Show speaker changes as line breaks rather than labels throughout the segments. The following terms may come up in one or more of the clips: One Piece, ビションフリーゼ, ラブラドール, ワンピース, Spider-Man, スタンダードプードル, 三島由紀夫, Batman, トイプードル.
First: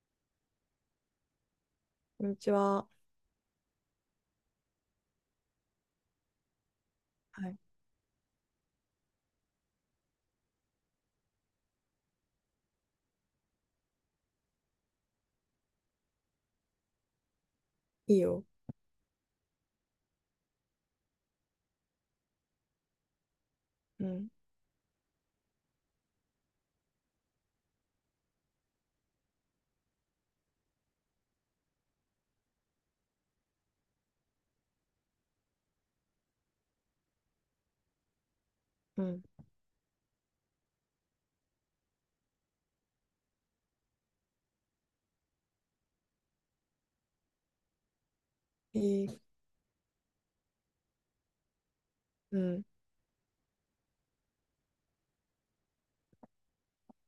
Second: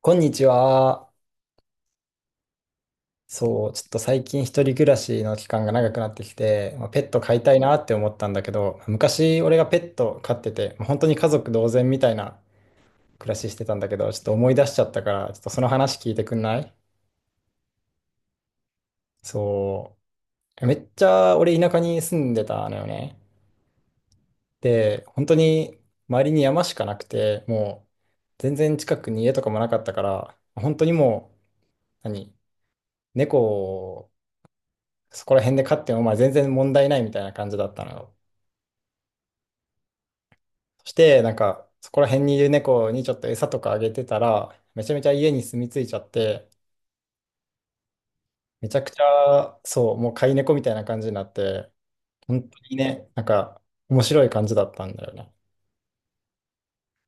こんにちは。
こんにちは。
そう、ちょっと最近一人暮らしの期間が長くなってきて、ペット飼い
は
た
い。
いなって思ったんだけど、昔俺がペット飼ってて、本当に家族同然みたいな暮らししてたんだけど、ちょっと思い出しちゃったから、ちょっとその話聞いてくんない？
いいよ。
そう。めっちゃ俺田舎に住んでたのよね。
うん。
で、本当に周りに山しかなくて、もう全然近くに家とかもなかったから、本当にもう、何、猫そこら辺で飼っても全然問題ないみたいな感じだったのよ。
うん。
そして、そこら辺にいる猫にちょっと餌とかあげてたら、めちゃめちゃ家に住み着いちゃって、めち
え
ゃくち
ー
ゃ、そう、もう飼い猫みたいな感じになって、
う
本当
ん。
にね、なんか、面白い感じだったんだよね。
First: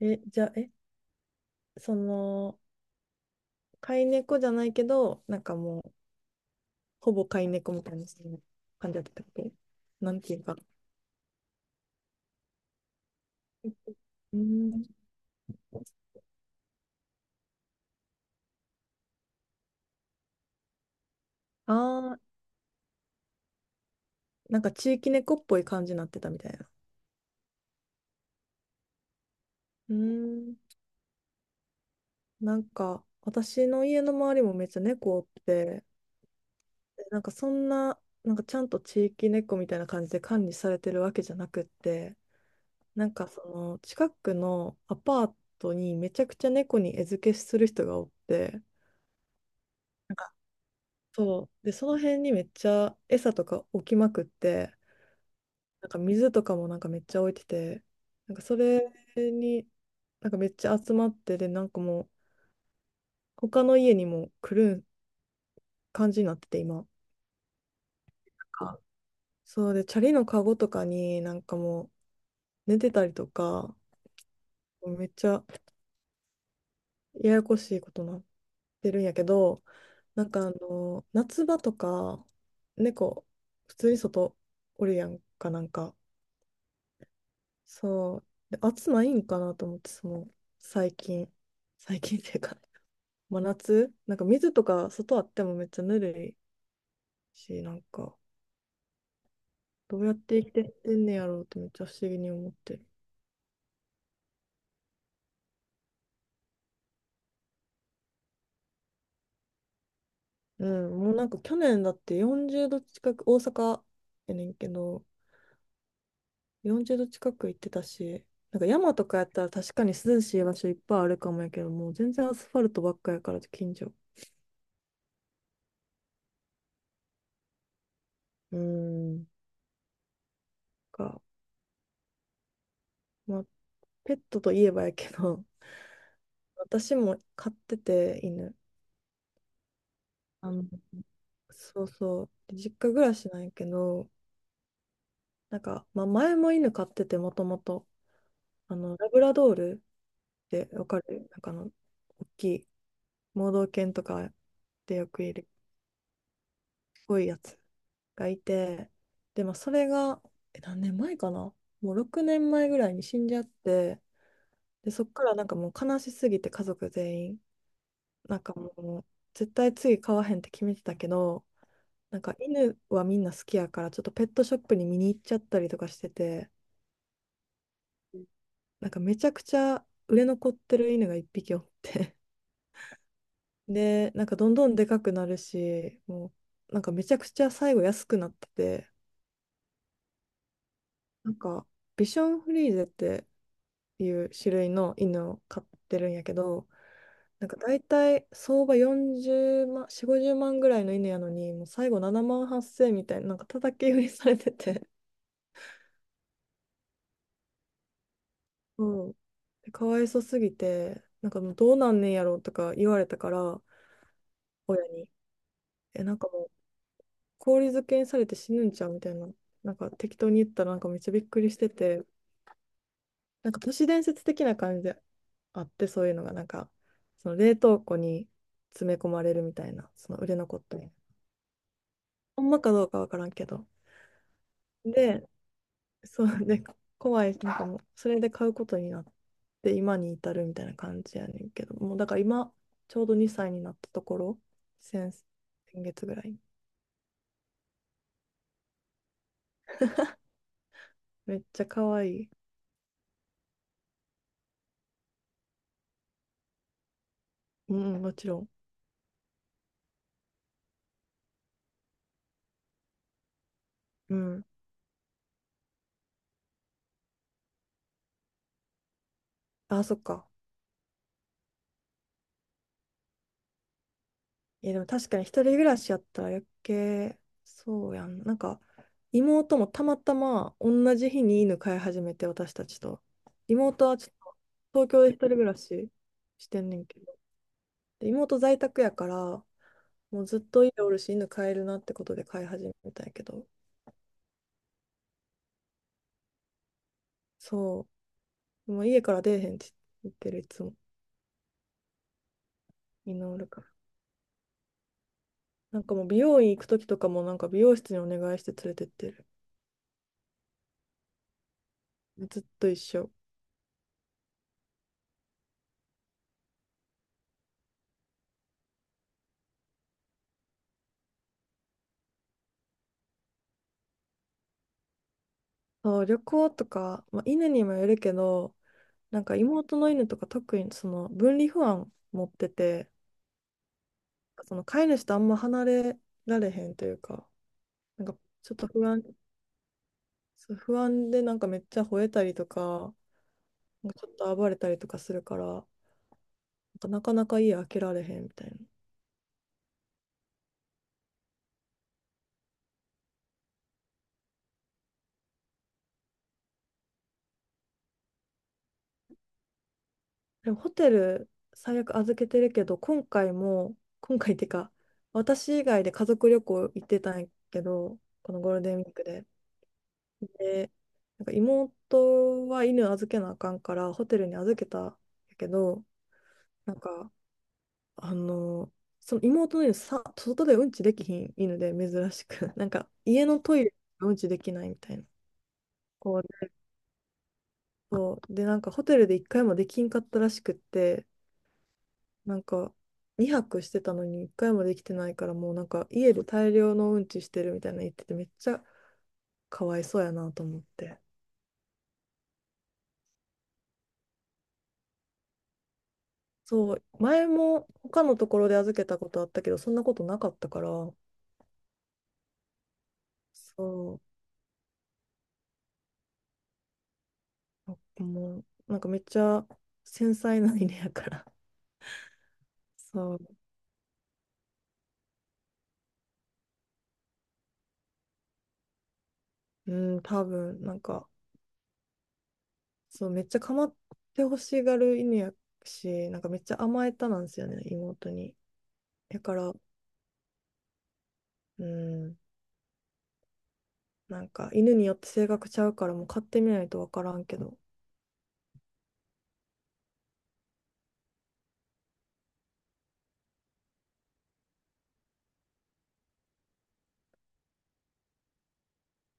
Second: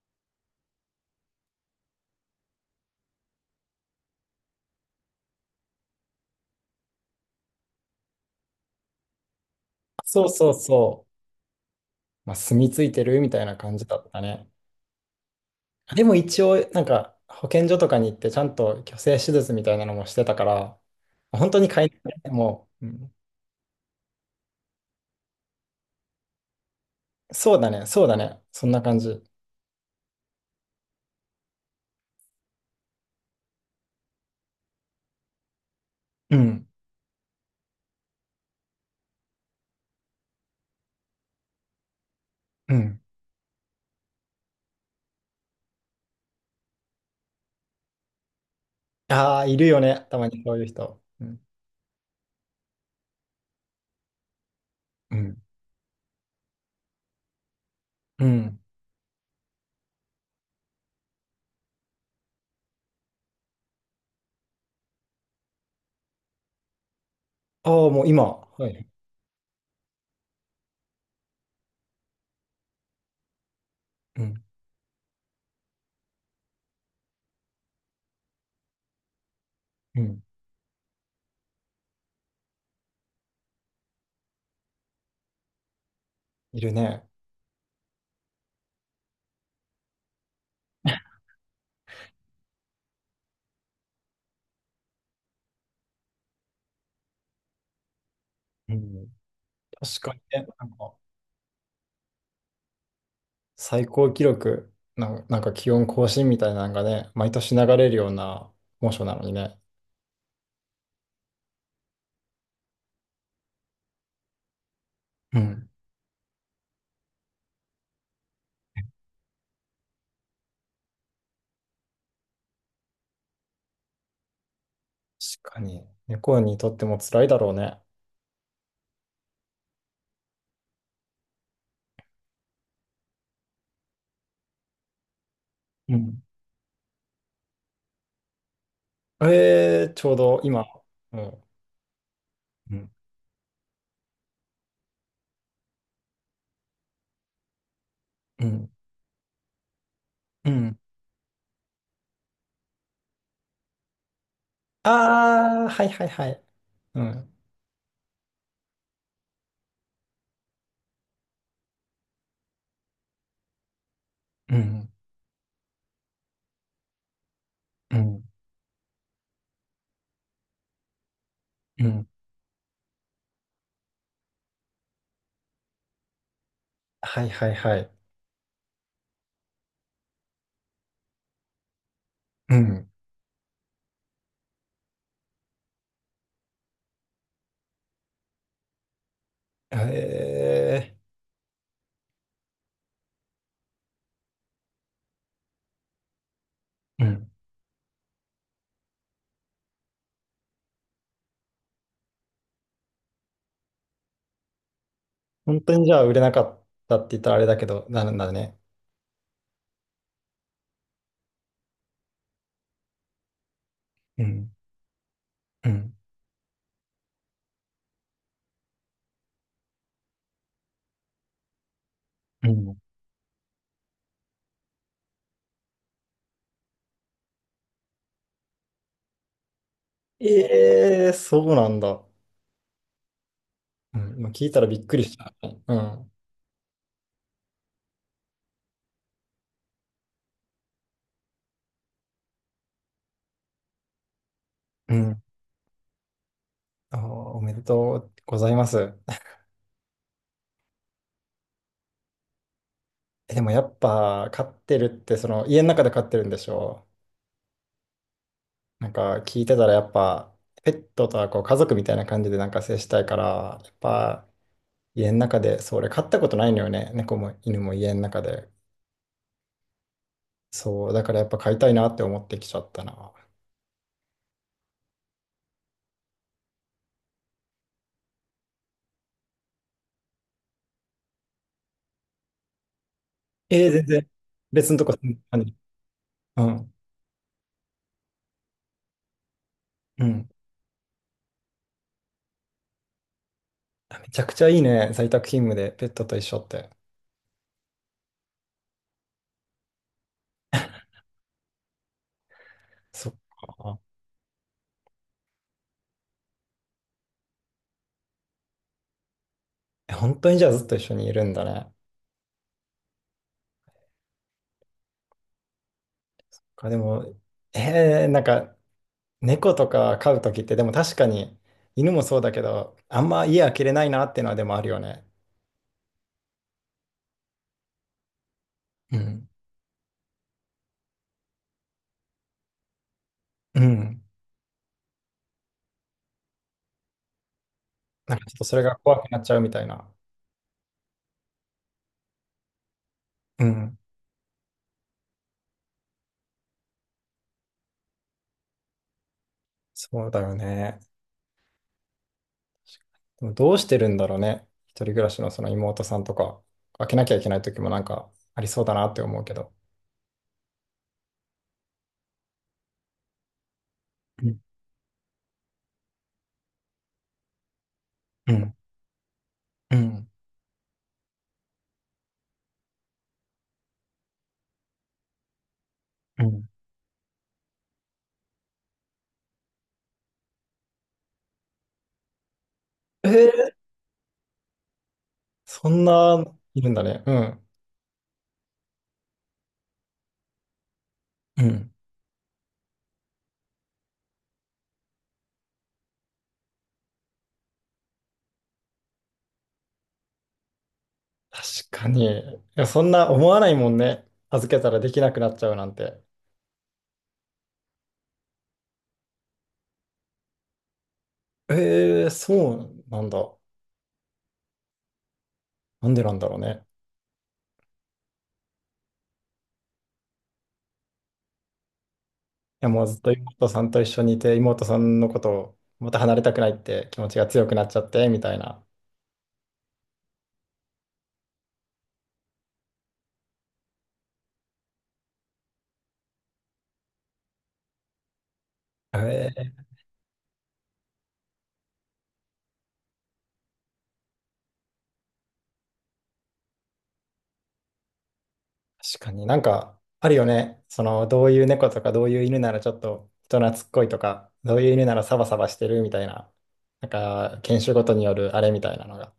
え、じゃあ、その、飼い猫じゃないけど、なんかもう、ほぼ飼い猫みたいな感じだったっけ、なん
そう
ていう
そう
か。
そう、まあ、住み着いてるみたいな感じだった
う
ね。
ん。
でも一応、保健所とかに行って、ちゃんと去勢手術みたいなのもしてたから、本当に飼い猫
ああ、
ね、もう、うん。
なんか地域猫っぽい感じになってたみたいな。
そうだね、そうだね、そんな感じ。
うん。なんか、私の家の周りもめっちゃ猫おって、
うん
でなんかそんな、なんかちゃんと地域猫みたいな感じで管理されてるわけじゃなくって、
うん。
なんかその近くのアパートにめちゃくちゃ猫に餌付けする人がおって、
ああ、いるよね。
な
た
ん
ま
か、
にそういう人。うん。
そう。で、その辺にめっちゃ餌とか置きまくって、
うん。
なんか水とかもなんかめっちゃ置いてて、
う
なんかそ
ん。
れになんかめっちゃ集まって、で、なんかもう他の家にも来る感じになってて、今。
ああ、もう今。は
か
い。
そうで、チャリのカゴとかになんかもう寝てたりとか、
うん。
めっちゃややこしいことになってるんやけど、
うん。
なんかあの、夏場とか、猫、普通に外おるやんか、なんか。
いるね。
そう。で、暑ないんかなと思って、その、最近。最近っていうか、真夏なんか水とか外あってもめっちゃぬるいし、なんか、
うん。
ど
確
うや
か
っ
に
て
ね。
生きてってんねやろうってめっちゃ不思議に思ってる。
最高記録、なんか気温更新みたいなのがね、毎年流れるような猛暑なのにね。
うん、もうなんか去年だって40度近く、大阪やねんけど、
うん。
40度近く行ってたし、なんか山とかやったら確かに涼しい場所いっぱいあるかもやけど、もう全然アスファルトばっかやから、近所。
確かに。猫にとっても辛いだろうね。
うーん。か、まあ、ペットといえばやけど、
うん。
私も飼ってて、犬。
えー、ちょうど
あ
今。
の、
うん。
そうそう。で実
うん。
家暮らしなんやけど、なんか、まあ、前も犬飼ってて、もともと、
うん。
ラブラドールっ
う
て
ん。
わかる、なんか大きい、盲導犬とかでよくいる、
ああー、はいはいはい。う
すごい
ん。
やつ。がいて、で、まあ、それが、え何年前かな、もう6年前ぐらいに死んじゃって、
うん。
で、そっからなんかもう悲しすぎて家族全員、
うん。
なんかもう絶対次飼わへんって決めてたけど、
うん。
なんか犬はみんな好きやから、ちょっとペットショップに見に行っちゃったりとかしてて、
はいはいはい。
なんかめちゃくちゃ売れ残ってる犬が一匹おって、
うん。
で、なんかどんどんでかくなるし、もうなんかめちゃくちゃ最後安くなってて、
へえ。
なんかビションフリーゼっていう種類の犬を飼ってるんやけど、
うん、
なんか大体相場40万、4、50万ぐらいの犬やのに、もう最後7万8千みたいな、なんか叩き売りされてて、
本当にじゃあ売れなかったって言ったらあれだけど、なるんだね。
うん。でかわいそうすぎて、なんかもうどうなんねんやろとか言われたから、
うん、
親に、
うん、
なんかもう氷漬けにされて死ぬんちゃうみたいな、なんか適当に言ったらなんかめっちゃびっくりしてて、
うん、
なんか都市伝説的な感じであって、そういうのが、なんか、その冷凍庫に詰め込まれるみたいな、その売れ残った。
ええ、そうなんだ。
ほんまかどうかわからんけど。
うん、今聞いたらびっくりし
で、
た。うん。
そうで、怖い、なんかもう、それで買うことになって、今に至るみたいな感じやねんけど、もうだから今、ちょうど2歳になったところ、
う
先、
ん。
先月ぐらい。
あー、おめでとうございます。
めっちゃ可愛い。
えでもやっぱ飼ってるってその家の中で飼ってるんでしょ？
うん、もちろん。
聞いてたらやっぱペットとはこう家族みたいな感じで接したいからやっ
う
ぱ
ん。
家の中でそれ飼ったことないのよね。猫も犬も家の中で。
あ、そっか。
そう、だからやっぱ買いたいなって思ってきちゃったな。
いや、でも確かに一人暮らしやったら余計、そうやん。なんか、妹もたまたま同じ日に犬飼い始めて、私たちと。
ええ全
妹は
然。
ちょっ
別の
と
と
東
こ
京
住
で
ん
一
で
人
たの
暮
に。
らし
う
してん
ん。
ねんけど。で、妹在宅やから、
う
もう
ん。
ずっと家おるし、犬飼えるなってことで飼い始めたんやけど、
めちゃくちゃいいね。在宅勤務でペットと一緒って。
そう、もう家から出えへんって言ってる、いつも。
そっ
みんなおるから。
か。
なんかもう美容院行くときとかも、なんか美容室にお願いして連れてってる。
え、本当にじゃあずっと一緒にいるんだね。
ずっと一緒。
かでも、えー、猫とか飼うときって、でも確かに犬もそうだけど、あんま家開けれないなっていうのはでもあるよね。
そう、旅行とか、まあ、犬にもよるけど、
う
なん
ん。
か妹の犬とか特にその分離不安持ってて、
うん。
その飼い主とあんま離れられへんというか、なんか
なんかちょっと
ちょっ
それ
と
が
不
怖
安、
くなっちゃうみたいな。
そう不安でなんかめっちゃ吠えたりとか、
うん。
なんかちょっと暴れたりとかするから、なんかなかなか家開けられへんみたいな。
そうだよね。でもどうしてるんだろうね。一人暮らしのその妹さんとか、開けなきゃいけない時もなんかありそうだなって思うけど。
でもホテル最悪預けてるけど、今回も、今
う
回っ
ん
ていうか、私以外で家族旅行行ってたんやけど、
う
このゴー
ん
ルデンウィークで。
うん
で、なんか妹は犬預けなあかんから、ホテルに預けたんやけど、
うん。
なんか、あの、その妹の犬さ、外でうんちできひん犬で珍しく、なんか
え
家の
ー、
トイレでうんちできないみたいな。
そん
こう
な
ね、
いるんだね。うん。
そう。で、なんかホテルで一回もできんかったらしくって、
うん、
なんか2泊してたのに一回もできてないから、もうなんか家で大量のうんちしてるみたいなの言ってて、めっちゃかわいそうやなと思って。
確かに。いや、そんな思わないもんね。預けたらできなくなっちゃうなんて。
そう。前も他のところで預けたことあったけど、そんなことなかったから、
えー、そうなんだ。
そ
なんでなんだろうね。
う。もう、なんかめっちゃ繊細な犬やから。
いや、もうずっと
そう。
妹さんと一緒にいて、妹さんのことをまた離れたくないって気持ちが強くなっちゃって、みたいな。
うん、多分、なんか、そう、めっちゃ構ってほしがる犬やし、なんかめっちゃ甘えたなんですよね、妹に。だ
え
か
ー。
ら、うん、なんか犬によって性格ちゃうからもう飼ってみないとわからんけど。
確かになんかあるよね。その、どういう猫とか、どういう犬ならちょっと人懐っこいとか、どういう犬ならサバサバしてるみたいな、なんか犬種ごとによるあれみたいなのが。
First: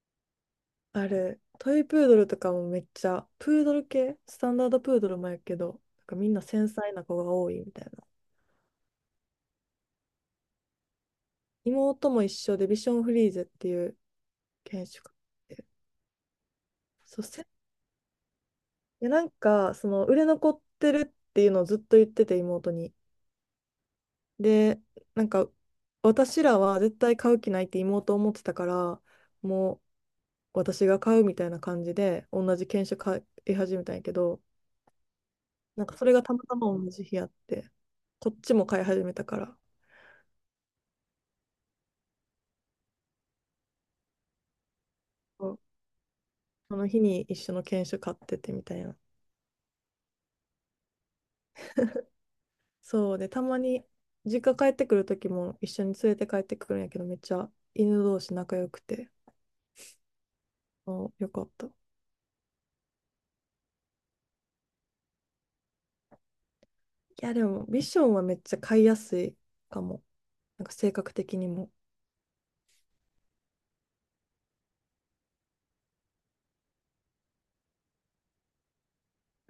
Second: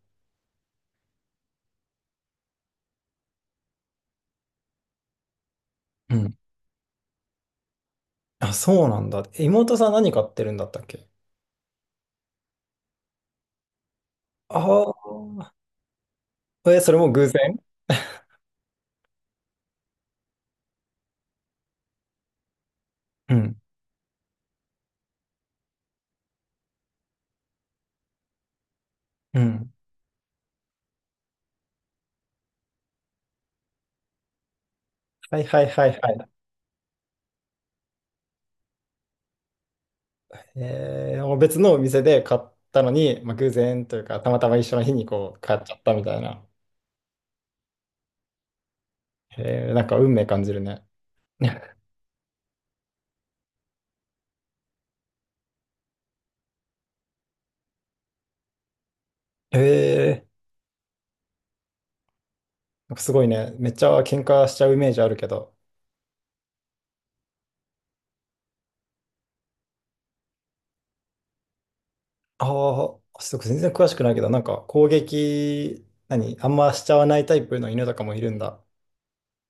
あれ、トイプードルとかもめっちゃ、プードル系、スタンダードプードルもやけど、なん
う
かみん
ん。
な繊細な子が多いみたいな。
あ、そうなんだ。え妹さん何飼ってるんだったっけ？
妹も一緒でビションフリーゼっていう犬種があっ
あ
て、
あ。え、それも
そう、
偶
い
然？
や、なんか、その売れ残ってるっていうのをずっと言ってて妹に。
うん。
で、なんか私らは絶対買う気ないって妹思ってたから、
うん。
もう、私が買うみたいな感じで、同じ犬種買い始めたんやけど、
はいはい
な
は
んか
い
そ
は
れが
い。
たまたま同じ日あって、こっちも買い始めたから、
えー、もう別のお店で買ったのに、まあ、偶然というか、たまたま一緒の日にこう
そ
買
う、
っちゃったみたいな。
その日に一緒の犬種買っててみたいな。
えー、なんか運命感じるね。
そうで、たまに実家帰ってくる時も一緒に連れて帰ってくるんやけど、めっちゃ犬同士仲良くて、
え、
そう、よかった。い
なんかすごいね、めっちゃ喧嘩しちゃうイメージあるけど、
や、でもビションはめっちゃ飼いやすいかも。なんか性格的にも。
ああ、ちょっと全然詳しくないけど、なんか攻撃、何、あんましちゃわないタイプの犬とかもいるんだ。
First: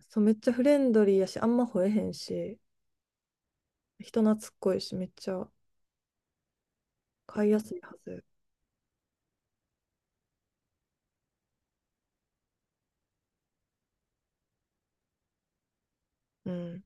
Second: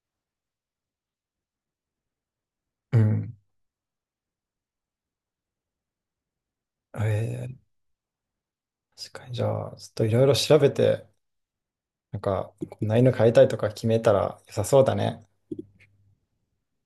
そう、めっちゃフレンドリーやし、あんま吠えへんし、
うん。
人懐っこいし、めっちゃ飼
え
いや
え、
すいはず。
確かに。じゃあ、ちょっといろいろ調べて、なんか、こんな犬飼いたいとか決めたら良さそうだね。
うん